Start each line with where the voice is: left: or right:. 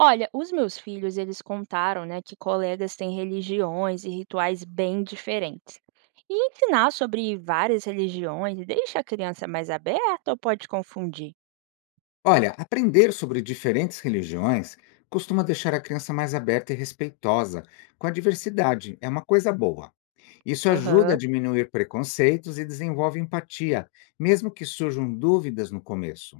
right: Olha, os meus filhos, eles contaram, né, que colegas têm religiões e rituais bem diferentes. E ensinar sobre várias religiões deixa a criança mais aberta ou pode confundir?
left: Olha, aprender sobre diferentes religiões costuma deixar a criança mais aberta e respeitosa com a diversidade, é uma coisa boa. Isso ajuda a
right: Aham.
left: diminuir preconceitos e desenvolve empatia, mesmo que surjam dúvidas no começo.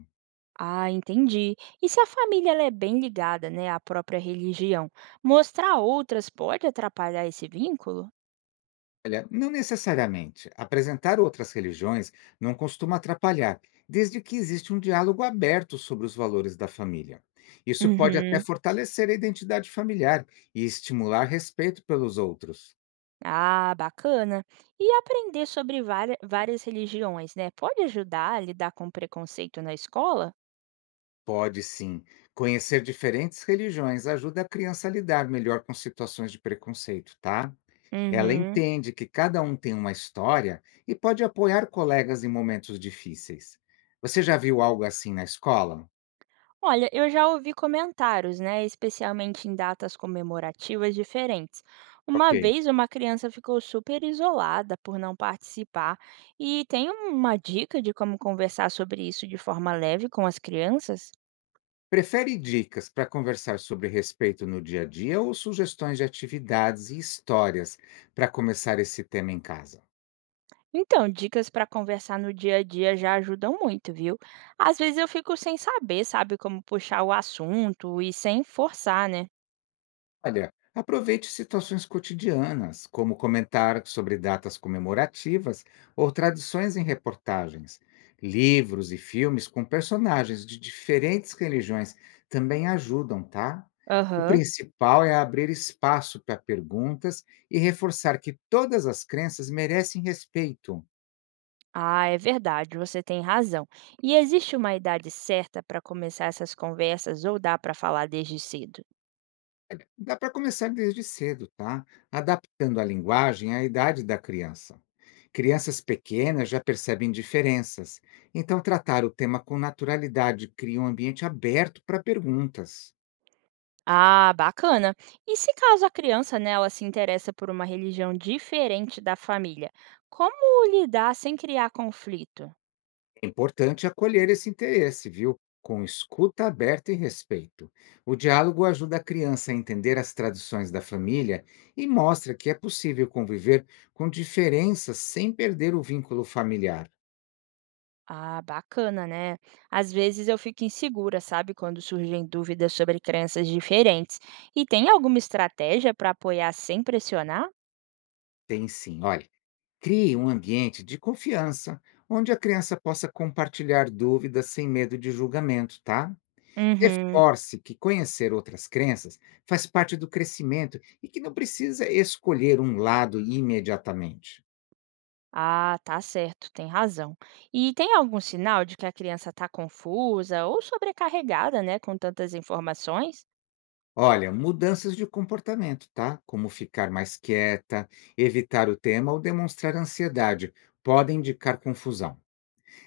right: Ah, entendi. E se a família ela é bem ligada, né, à própria religião, mostrar outras pode atrapalhar esse vínculo?
left: Olha, não necessariamente. Apresentar outras religiões não costuma atrapalhar, desde que existe um diálogo aberto sobre os valores da família. Isso pode até
right: Uhum.
left: fortalecer a identidade familiar e estimular respeito pelos outros.
right: Ah, bacana. E aprender sobre várias religiões, né, pode ajudar a lidar com preconceito na escola?
left: Pode sim. Conhecer diferentes religiões ajuda a criança a lidar melhor com situações de preconceito, tá? Ela
right: Uhum.
left: entende que cada um tem uma história e pode apoiar colegas em momentos difíceis. Você já viu algo assim na escola?
right: Olha, eu já ouvi comentários, né, especialmente em datas comemorativas diferentes. Uma
left: Ok.
right: vez uma criança ficou super isolada por não participar, e tem uma dica de como conversar sobre isso de forma leve com as crianças?
left: Prefere dicas para conversar sobre respeito no dia a dia ou sugestões de atividades e histórias para começar esse tema em casa?
right: Então, dicas para conversar no dia a dia já ajudam muito, viu? Às vezes eu fico sem saber, sabe, como puxar o assunto e sem forçar, né?
left: Olha, aproveite situações cotidianas, como comentar sobre datas comemorativas ou tradições em reportagens. Livros e filmes com personagens de diferentes religiões também ajudam, tá? O
right: Aham.
left: principal é abrir espaço para perguntas e reforçar que todas as crenças merecem respeito.
right: Ah, é verdade, você tem razão. E existe uma idade certa para começar essas conversas ou dá para falar desde cedo?
left: Dá para começar desde cedo, tá? Adaptando a linguagem à idade da criança. Crianças pequenas já percebem diferenças, então tratar o tema com naturalidade cria um ambiente aberto para perguntas.
right: Ah, bacana. E se caso a criança, né, ela se interessa por uma religião diferente da família, como lidar sem criar conflito?
left: É importante acolher esse interesse, viu? Com escuta aberta e respeito. O diálogo ajuda a criança a entender as tradições da família e mostra que é possível conviver com diferenças sem perder o vínculo familiar.
right: Ah, bacana, né? Às vezes eu fico insegura, sabe, quando surgem dúvidas sobre crenças diferentes. E tem alguma estratégia para apoiar sem pressionar?
left: Tem sim, olha. Crie um ambiente de confiança, onde a criança possa compartilhar dúvidas sem medo de julgamento, tá?
right: Uhum.
left: Reforce que conhecer outras crenças faz parte do crescimento e que não precisa escolher um lado imediatamente.
right: Ah, tá certo, tem razão. E tem algum sinal de que a criança está confusa ou sobrecarregada, né, com tantas informações?
left: Olha, mudanças de comportamento, tá? Como ficar mais quieta, evitar o tema ou demonstrar ansiedade, podem indicar confusão.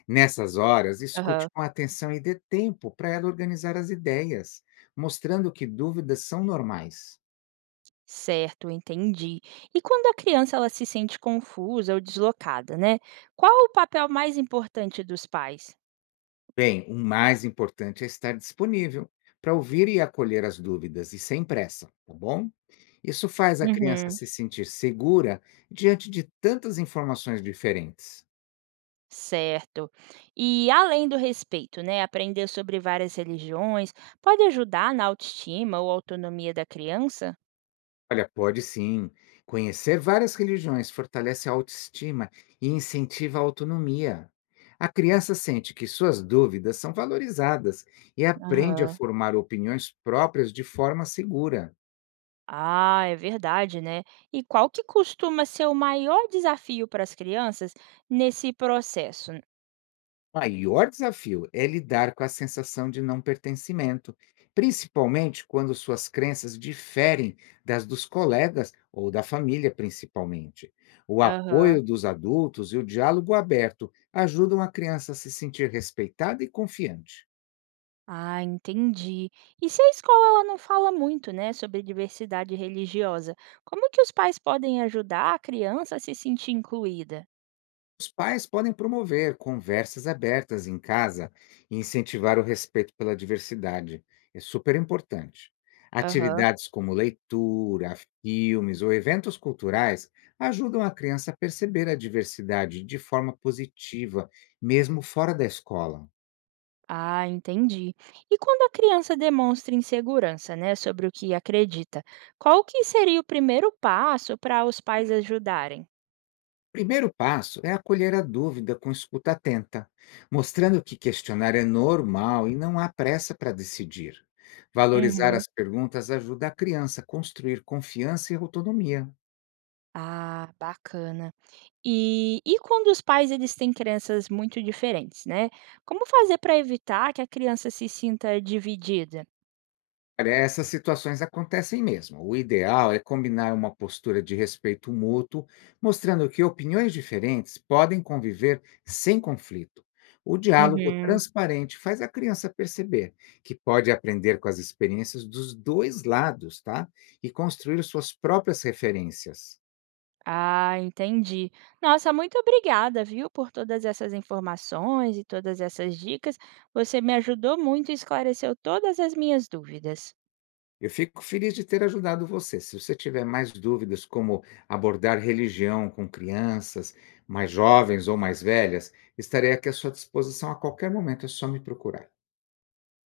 left: Nessas horas,
right: Aham.
left: escute com atenção e dê tempo para ela organizar as ideias, mostrando que dúvidas são normais.
right: Certo, entendi. E quando a criança ela se sente confusa ou deslocada, né? Qual o papel mais importante dos pais?
left: Bem, o mais importante é estar disponível para ouvir e acolher as dúvidas e sem pressa, tá bom? Isso faz a criança
right: Uhum.
left: se sentir segura diante de tantas informações diferentes.
right: Certo. E além do respeito, né, aprender sobre várias religiões pode ajudar na autoestima ou autonomia da criança?
left: Olha, pode sim. Conhecer várias religiões fortalece a autoestima e incentiva a autonomia. A criança sente que suas dúvidas são valorizadas e aprende a
right: Aham.
left: formar opiniões próprias de forma segura.
right: Ah, é verdade, né? E qual que costuma ser o maior desafio para as crianças nesse processo?
left: Maior desafio é lidar com a sensação de não pertencimento, principalmente quando suas crenças diferem das dos colegas ou da família, principalmente. O
right: Aham.
left: apoio dos adultos e o diálogo aberto ajudam a criança a se sentir respeitada e confiante.
right: Ah, entendi. E se a escola ela não fala muito, né, sobre diversidade religiosa, como que os pais podem ajudar a criança a se sentir incluída?
left: Os pais podem promover conversas abertas em casa e incentivar o respeito pela diversidade. É super importante.
right: Aham.
left: Atividades como leitura, filmes ou eventos culturais ajudam a criança a perceber a diversidade de forma positiva, mesmo fora da escola.
right: Ah, entendi. E quando a criança demonstra insegurança, né, sobre o que acredita, qual que seria o primeiro passo para os pais ajudarem?
left: Primeiro passo é acolher a dúvida com escuta atenta, mostrando que questionar é normal e não há pressa para decidir. Valorizar
right: Uhum.
left: as perguntas ajuda a criança a construir confiança e autonomia.
right: Ah, bacana. E quando os pais eles têm crenças muito diferentes, né, como fazer para evitar que a criança se sinta dividida?
left: Olha, essas situações acontecem mesmo. O ideal é combinar uma postura de respeito mútuo, mostrando que opiniões diferentes podem conviver sem conflito. O diálogo
right: Uhum.
left: transparente faz a criança perceber que pode aprender com as experiências dos dois lados, tá? E construir suas próprias referências.
right: Ah, entendi. Nossa, muito obrigada, viu, por todas essas informações e todas essas dicas. Você me ajudou muito e esclareceu todas as minhas dúvidas.
left: Eu fico feliz de ter ajudado você. Se você tiver mais dúvidas como abordar religião com crianças, mais jovens ou mais velhas, estarei aqui à sua disposição a qualquer momento, é só me procurar.